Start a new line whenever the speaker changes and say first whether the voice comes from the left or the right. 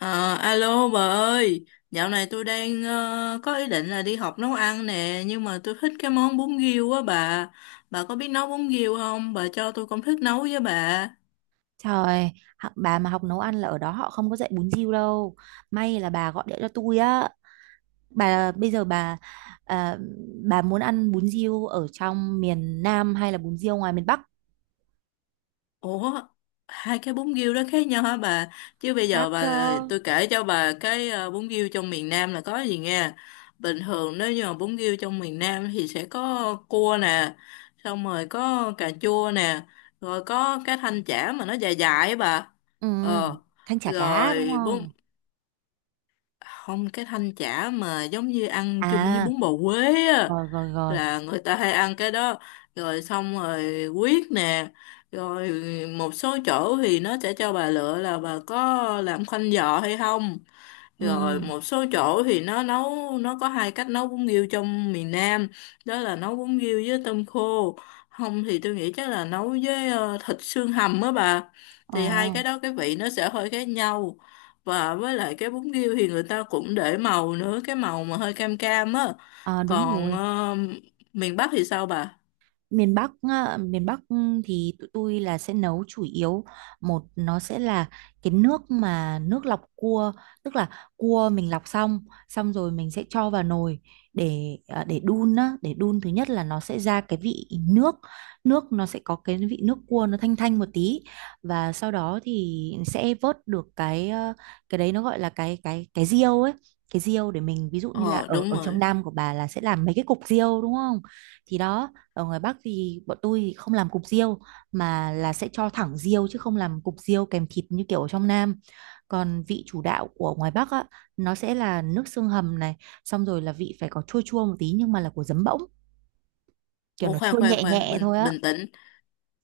left: Ờ, alo bà ơi, dạo này tôi đang có ý định là đi học nấu ăn nè, nhưng mà tôi thích cái món bún riêu á bà. Bà có biết nấu bún riêu không? Bà cho tôi công thức nấu với bà.
right: Trời, bà mà học nấu ăn là ở đó họ không có dạy bún riêu đâu. May là bà gọi điện cho tôi á. Bà bây giờ bà à, bà muốn ăn bún riêu ở trong miền Nam hay là bún riêu ngoài miền Bắc?
left: Ủa, hai cái bún riêu đó khác nhau hả bà? Chứ bây
right: Khác
left: giờ
right: chứ.
left: bà tôi kể cho bà cái bún riêu trong miền Nam là có gì nghe? Bình thường nếu như mà bún riêu trong miền Nam thì sẽ có cua nè, xong rồi có cà chua nè, rồi có cái thanh chả mà nó dài dài ấy bà.
right: Ừ,
left: Ờ,
right: thanh chả cá đúng
left: rồi bún
right: không?
left: không cái thanh chả mà giống như ăn chung với
right: À,
left: bún bò Huế á
right: rồi rồi rồi.
left: là người ta hay ăn cái đó rồi xong rồi quyết nè rồi một số chỗ thì nó sẽ cho bà lựa là bà có làm khoanh giò hay không rồi
right: Ừ.
left: một số chỗ thì nó nấu nó có hai cách nấu bún riêu trong miền Nam đó là nấu bún riêu với tôm khô không thì tôi nghĩ chắc là nấu với thịt xương hầm á bà
right: Ờ,
left: thì hai cái đó cái vị nó sẽ hơi khác nhau và với lại cái bún riêu thì người ta cũng để màu nữa cái màu mà hơi cam cam á
right: ờ, đúng
left: còn
right: rồi.
left: miền Bắc thì sao bà.
right: Miền Bắc á, thì tụi tôi là sẽ nấu chủ yếu. Nó sẽ là cái nước mà nước lọc cua, tức là cua mình lọc xong, xong rồi mình sẽ cho vào nồi để để đun á để đun. Thứ nhất là nó sẽ ra cái vị nước, nước nó sẽ có cái vị nước cua, nó thanh thanh một tí. Và sau đó thì sẽ vớt được cái đấy, nó gọi là cái riêu ấy. Cái riêu để mình, ví dụ như là
left: Ờ
right: ở
left: đúng
right: ở trong
left: rồi.
right: Nam của bà là sẽ làm mấy cái cục riêu đúng không, thì đó. Ở ngoài Bắc thì bọn tôi không làm cục riêu, mà là sẽ cho thẳng riêu chứ không làm cục riêu kèm thịt như kiểu ở trong Nam. Còn vị chủ đạo của ngoài Bắc á, nó sẽ là nước xương hầm này, xong rồi là vị phải có chua chua một tí, nhưng mà là của giấm bỗng, kiểu
left: Ủa
right: nó
left: khoan
right: chua
left: khoan
right: nhẹ
left: khoan
right: nhẹ
left: bình
right: thôi á.
left: bình tĩnh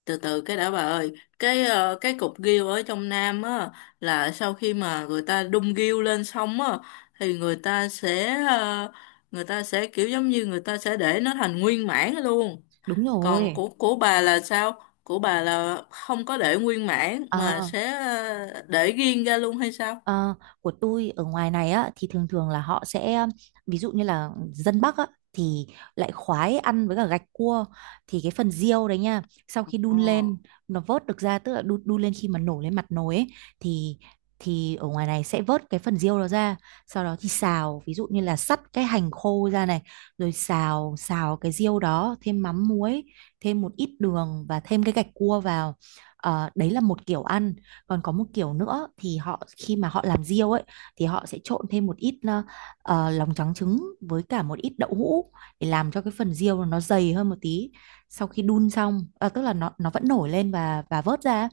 left: từ từ cái đã bà ơi cái cái cục ghiêu ở trong Nam á là sau khi mà người ta đung ghiêu lên xong á thì người ta sẽ người ta sẽ kiểu giống như người ta sẽ để nó thành nguyên mãn luôn
right: Đúng
left: còn
right: rồi.
left: của bà là sao của bà là không có để nguyên mãn mà
right: À,
left: sẽ để riêng ra luôn hay sao.
right: Ờ, của tôi ở ngoài này á thì thường thường là họ sẽ ví dụ như là dân Bắc á thì lại khoái ăn với cả gạch cua. Thì cái phần riêu đấy nha, sau khi đun
left: Ờ.
right: lên, nó vớt được ra, tức là đun lên khi mà nổ lên mặt nồi ấy, thì thì ở ngoài này sẽ vớt cái phần riêu đó ra. Sau đó thì xào, ví dụ như là sắt cái hành khô ra này, rồi xào xào cái riêu đó, thêm mắm muối, thêm một ít đường và thêm cái gạch cua vào. Đấy là một kiểu ăn. Còn có một kiểu nữa thì họ, khi mà họ làm riêu ấy, thì họ sẽ trộn thêm một ít lòng trắng trứng với cả một ít đậu hũ để làm cho cái phần riêu nó dày hơn một tí. Sau khi đun xong tức là nó vẫn nổi lên và vớt ra,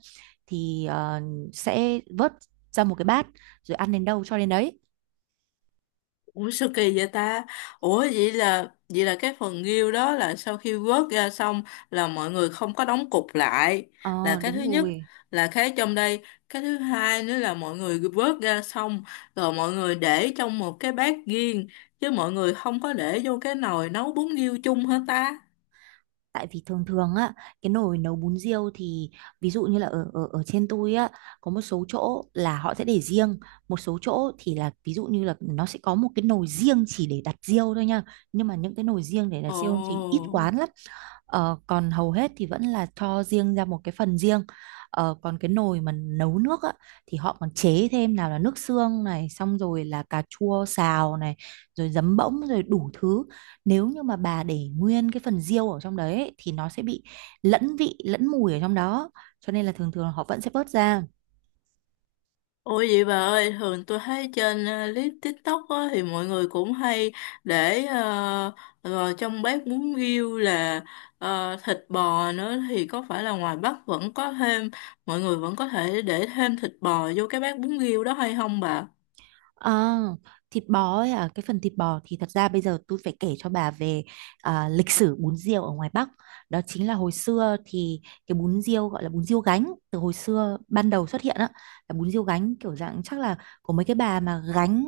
right: thì sẽ vớt ra một cái bát, rồi ăn đến đâu cho đến đấy.
left: Ủa sao kỳ vậy ta? Ủa vậy là cái phần nghêu đó là sau khi vớt ra xong là mọi người không có đóng cục lại là
right: Ờ
left: cái thứ
right: đúng
left: nhất
right: rồi.
left: là cái trong đây cái thứ hai nữa là mọi người vớt ra xong rồi mọi người để trong một cái bát riêng chứ mọi người không có để vô cái nồi nấu bún nghêu chung hả ta?
right: Tại vì thường thường á, cái nồi nấu bún riêu thì, ví dụ như là ở ở ở trên tôi á, có một số chỗ là họ sẽ để riêng, một số chỗ thì là ví dụ như là nó sẽ có một cái nồi riêng chỉ để đặt riêu thôi nha, nhưng mà những cái nồi riêng để đặt riêu thì ít
left: Ồ.
right: quán lắm. Còn hầu hết thì vẫn là cho riêng ra một cái phần riêng. Còn cái nồi mà nấu nước á, thì họ còn chế thêm nào là nước xương này, xong rồi là cà chua xào này, rồi giấm bỗng, rồi đủ thứ. Nếu như mà bà để nguyên cái phần riêu ở trong đấy ấy, thì nó sẽ bị lẫn vị, lẫn mùi ở trong đó. Cho nên là thường thường họ vẫn sẽ vớt ra.
left: Ủa vậy bà ơi, thường tôi thấy trên clip TikTok á, thì mọi người cũng hay để rồi trong bếp bún riêu là thịt bò nữa thì có phải là ngoài Bắc vẫn có thêm, mọi người vẫn có thể để thêm thịt bò vô cái bát bún riêu đó hay không bà?
right: Ờ, Thịt bò ấy à, cái phần thịt bò thì thật ra bây giờ tôi phải kể cho bà về lịch sử bún riêu ở ngoài Bắc. Đó chính là hồi xưa thì cái bún riêu gọi là bún riêu gánh. Từ hồi xưa ban đầu xuất hiện á, là bún riêu gánh, kiểu dạng chắc là của mấy cái bà mà gánh,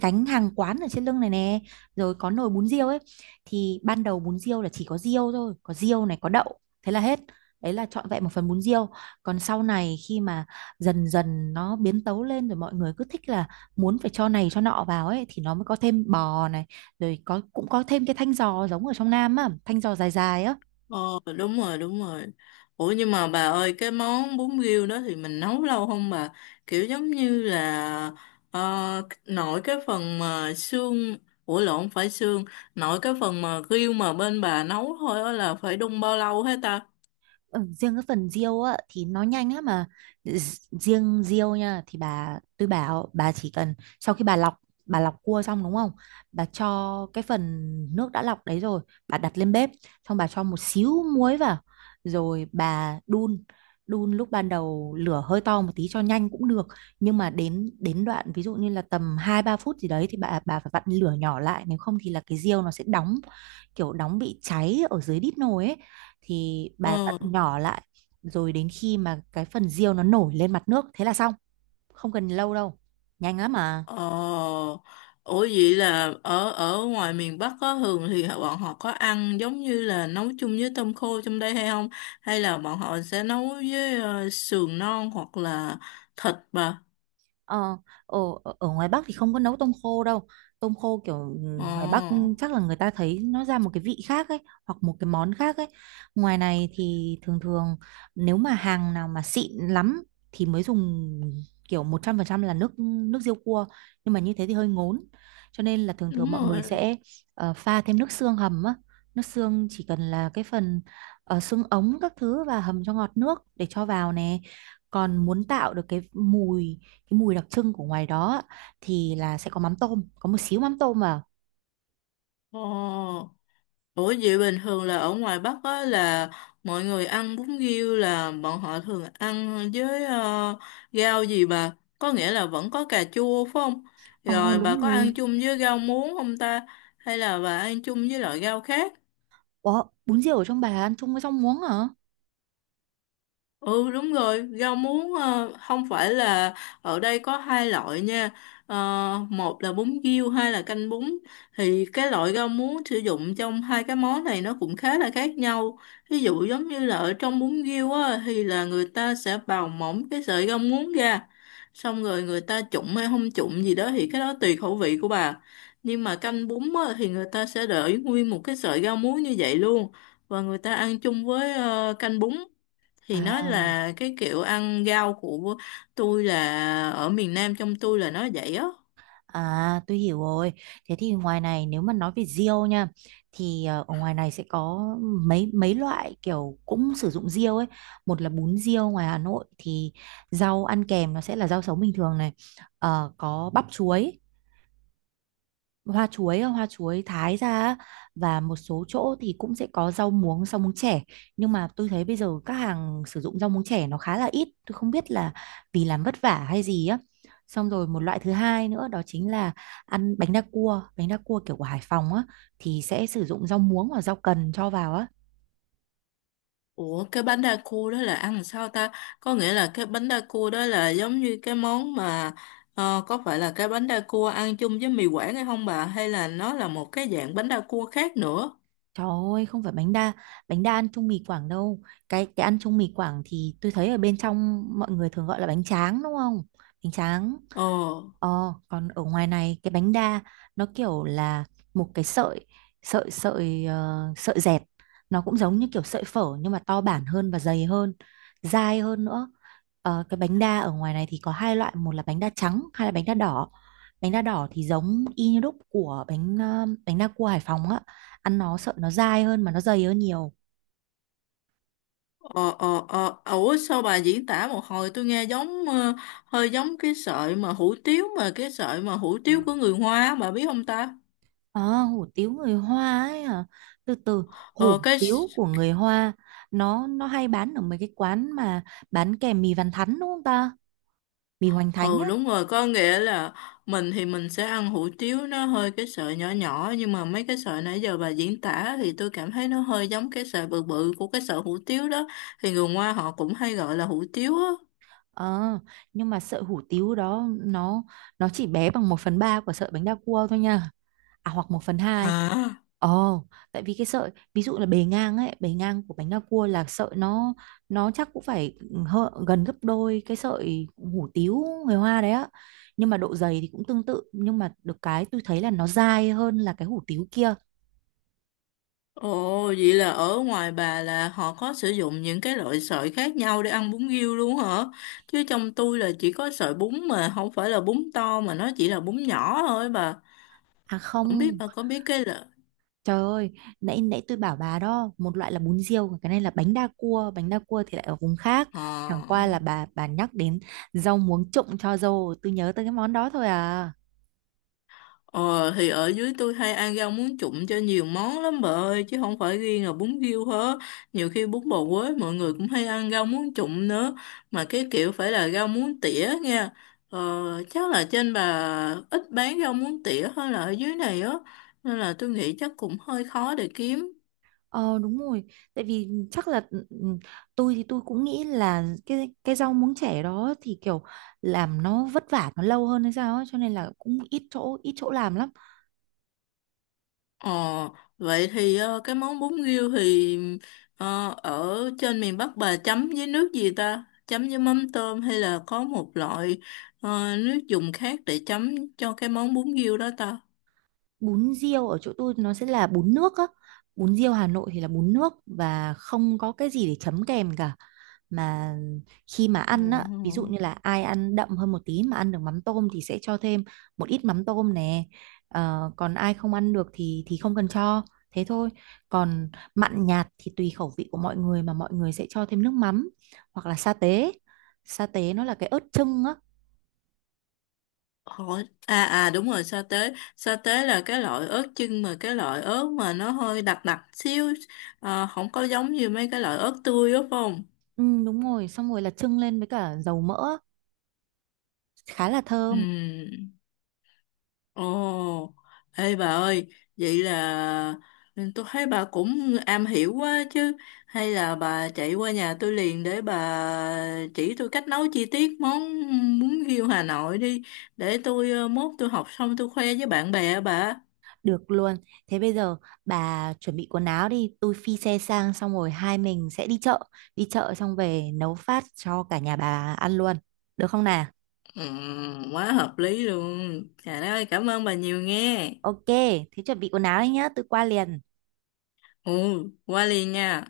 right: gánh hàng quán ở trên lưng này nè, rồi có nồi bún riêu ấy. Thì ban đầu bún riêu là chỉ có riêu thôi, có riêu này, có đậu, thế là hết. Đấy là trọn vẹn một phần bún riêu. Còn sau này khi mà dần dần nó biến tấu lên, rồi mọi người cứ thích là muốn phải cho này cho nọ vào ấy, thì nó mới có thêm bò này, rồi có, cũng có thêm cái thanh giò giống ở trong Nam á, thanh giò dài dài á.
left: Ờ đúng rồi đúng rồi. Ủa nhưng mà bà ơi cái món bún riêu đó thì mình nấu lâu không bà? Kiểu giống như là ờ, nội cái phần mà xương. Ủa lộn không phải xương. Nội cái phần mà riêu mà bên bà nấu thôi á là phải đun bao lâu hết ta?
right: Ừ, riêng cái phần riêu á thì nó nhanh á mà. Riêng riêu nha, thì bà tôi bảo bà chỉ cần, sau khi bà lọc cua xong đúng không, bà cho cái phần nước đã lọc đấy rồi, bà đặt lên bếp, xong bà cho một xíu muối vào, rồi bà đun. Đun lúc ban đầu lửa hơi to một tí cho nhanh cũng được, nhưng mà đến đến đoạn ví dụ như là tầm 2 3 phút gì đấy thì bà phải vặn lửa nhỏ lại, nếu không thì là cái riêu nó sẽ đóng, kiểu đóng bị cháy ở dưới đít nồi ấy, thì bà vặn
left: Ờ.
right: nhỏ lại, rồi đến khi mà cái phần riêu nó nổi lên mặt nước thế là xong. Không cần lâu đâu, nhanh lắm mà.
left: Ờ. Ủa vậy là ở ở ngoài miền Bắc có thường thì bọn họ có ăn giống như là nấu chung với tôm khô trong đây hay không? Hay là bọn họ sẽ nấu với sườn non hoặc là thịt bà.
right: Ờ, Ở ngoài Bắc thì không có nấu tôm khô đâu. Tôm khô kiểu ngoài Bắc
left: Ồ,
right: chắc là người ta thấy nó ra một cái vị khác ấy, hoặc một cái món khác ấy. Ngoài này thì thường thường nếu mà hàng nào mà xịn lắm thì mới dùng kiểu 100% là nước nước riêu cua. Nhưng mà như thế thì hơi ngốn. Cho nên là thường thường
left: đúng
right: mọi người
left: rồi.
right: sẽ pha thêm nước xương hầm á. Nước xương chỉ cần là cái phần xương ống các thứ và hầm cho ngọt nước để cho vào nè. Còn muốn tạo được cái mùi đặc trưng của ngoài đó á, thì là sẽ có mắm tôm, có một xíu mắm tôm vào.
left: Ồ, ủa vậy bình thường là ở ngoài Bắc á là mọi người ăn bún riêu là bọn họ thường ăn với rau gì bà? Có nghĩa là vẫn có cà chua phải không?
right: Ồ,
left: Rồi
right: đúng
left: bà có
right: mùi rồi.
left: ăn chung với rau muống không ta? Hay là bà ăn chung với loại rau khác?
right: Bún riêu ở trong bà ăn chung với rau muống hả?
left: Ừ đúng rồi, rau muống không phải là ở đây có hai loại nha. Ờ, một là bún riêu, hai là canh bún. Thì cái loại rau muống sử dụng trong hai cái món này nó cũng khá là khác nhau. Ví dụ giống như là ở trong bún riêu á, thì là người ta sẽ bào mỏng cái sợi rau muống ra. Xong rồi người ta trụng hay không trụng gì đó thì cái đó tùy khẩu vị của bà. Nhưng mà canh bún á, thì người ta sẽ để nguyên một cái sợi rau muống như vậy luôn. Và người ta ăn chung với canh bún
right: Ừ.
left: thì nó
right: À,
left: là cái kiểu ăn rau của tôi là ở miền Nam trong tôi là nó vậy á.
right: à, tôi hiểu rồi. Thế thì ngoài này nếu mà nói về riêu nha, thì ở ngoài này sẽ có mấy mấy loại kiểu cũng sử dụng riêu ấy. Một là bún riêu ngoài Hà Nội thì rau ăn kèm nó sẽ là rau sống bình thường này. Có bắp chuối, hoa chuối thái ra á, và một số chỗ thì cũng sẽ có rau muống chẻ, nhưng mà tôi thấy bây giờ các hàng sử dụng rau muống chẻ nó khá là ít, tôi không biết là vì làm vất vả hay gì á. Xong rồi một loại thứ hai nữa đó chính là ăn bánh đa cua kiểu của Hải Phòng á, thì sẽ sử dụng rau muống hoặc rau cần cho vào á.
left: Ủa cái bánh đa cua đó là ăn làm sao ta? Có nghĩa là cái bánh đa cua đó là giống như cái món mà có phải là cái bánh đa cua ăn chung với mì Quảng hay không bà hay là nó là một cái dạng bánh đa cua khác nữa?
right: Trời ơi, không phải bánh đa ăn chung mì Quảng đâu. Cái ăn chung mì Quảng thì tôi thấy ở bên trong mọi người thường gọi là bánh tráng đúng không? Bánh tráng.
left: ờ
right: Còn ở ngoài này cái bánh đa nó kiểu là một cái sợi sợi sợi ờ, sợi dẹt, nó cũng giống như kiểu sợi phở nhưng mà to bản hơn và dày hơn, dai hơn nữa. Cái bánh đa ở ngoài này thì có hai loại, một là bánh đa trắng, hai là bánh đa đỏ. Bánh đa đỏ thì giống y như đúc của bánh đa cua Hải Phòng á, ăn nó sợ nó dai hơn mà nó dày hơn nhiều.
left: ờ ủa sao bà diễn tả một hồi tôi nghe giống hơi giống cái sợi mà hủ tiếu mà cái sợi mà hủ tiếu của người Hoa á, bà biết không ta?
right: À, hủ tiếu người Hoa ấy hả? Từ từ,
left: Ờ
right: hủ
left: cái.
right: tiếu của người Hoa, nó hay bán ở mấy cái quán mà bán kèm mì Văn Thắn đúng không ta? Mì Hoành Thánh
left: Ừ
right: á.
left: đúng rồi, có nghĩa là mình thì mình sẽ ăn hủ tiếu nó hơi cái sợi nhỏ nhỏ nhưng mà mấy cái sợi nãy giờ bà diễn tả thì tôi cảm thấy nó hơi giống cái sợi bự bự của cái sợi hủ tiếu đó. Thì người Hoa họ cũng hay gọi là hủ tiếu á.
right: Ờ, nhưng mà sợi hủ tiếu đó, nó chỉ bé bằng 1/3 của sợi bánh đa cua thôi nha. À, hoặc 1/2.
left: Hả?
right: Ồ, tại vì cái sợi ví dụ là bề ngang ấy, bề ngang của bánh đa cua là sợi nó chắc cũng phải gần gấp đôi cái sợi hủ tiếu người Hoa đấy á. Nhưng mà độ dày thì cũng tương tự, nhưng mà được cái tôi thấy là nó dai hơn là cái hủ tiếu kia.
left: Ồ, vậy là ở ngoài bà là họ có sử dụng những cái loại sợi khác nhau để ăn bún riêu luôn hả? Chứ trong tôi là chỉ có sợi bún mà không phải là bún to mà nó chỉ là bún nhỏ thôi bà.
right: À
left: Không biết
right: không,
left: bà có biết cái là...
right: trời ơi, nãy nãy tôi bảo bà đó, một loại là bún riêu, còn cái này là bánh đa cua thì lại ở vùng khác.
left: Ờ.
right: Chẳng qua là bà nhắc đến rau muống trụng cho dâu, tôi nhớ tới cái món đó thôi à.
left: Ờ thì ở dưới tôi hay ăn rau muống trụng cho nhiều món lắm bà ơi chứ không phải riêng là bún riêu hết nhiều khi bún bò Huế mọi người cũng hay ăn rau muống trụng nữa mà cái kiểu phải là rau muống tỉa nha. ờ, Chắc là trên bà ít bán rau muống tỉa hơn là ở dưới này á nên là tôi nghĩ chắc cũng hơi khó để kiếm.
right: Ờ đúng rồi, tại vì chắc là tôi thì tôi cũng nghĩ là cái rau muống trẻ đó thì kiểu làm nó vất vả nó lâu hơn hay sao ấy, cho nên là cũng ít chỗ làm lắm.
left: Ờ, vậy thì cái món bún riêu thì ở trên miền Bắc bà chấm với nước gì ta? Chấm với mắm tôm hay là có một loại nước dùng khác để chấm cho cái món bún riêu đó ta?
right: Bún riêu ở chỗ tôi nó sẽ là bún nước á. Bún riêu Hà Nội thì là bún nước và không có cái gì để chấm kèm cả, mà khi mà ăn á, ví dụ
left: Ừ.
right: như là ai ăn đậm hơn một tí mà ăn được mắm tôm thì sẽ cho thêm một ít mắm tôm nè. Còn ai không ăn được thì không cần cho, thế thôi. Còn mặn nhạt thì tùy khẩu vị của mọi người mà mọi người sẽ cho thêm nước mắm hoặc là sa tế. Sa tế nó là cái ớt chưng á.
left: Hỏi à à đúng rồi sa tế là cái loại ớt chưng mà cái loại ớt mà nó hơi đặc đặc xíu không có giống như mấy cái loại ớt tươi đó phải không?
right: Ừ, đúng rồi, xong rồi là chưng lên với cả dầu mỡ á. Khá là
left: Ừ.
right: thơm.
left: Ồ, ê bà ơi, vậy là tôi thấy bà cũng am hiểu quá chứ. Hay là bà chạy qua nhà tôi liền để bà chỉ tôi cách nấu chi tiết món bún riêu Hà Nội đi. Để tôi mốt tôi học xong tôi khoe với bạn bè á bà.
right: Được luôn. Thế bây giờ bà chuẩn bị quần áo đi, tôi phi xe sang xong rồi hai mình sẽ đi chợ xong về nấu phát cho cả nhà bà ăn luôn. Được không nào?
left: Ừ, quá hợp lý luôn. Trời đất ơi, cảm ơn bà nhiều nghe.
right: Ok, thế chuẩn bị quần áo đi nhá, tôi qua liền.
left: Ừ, qua liền nha.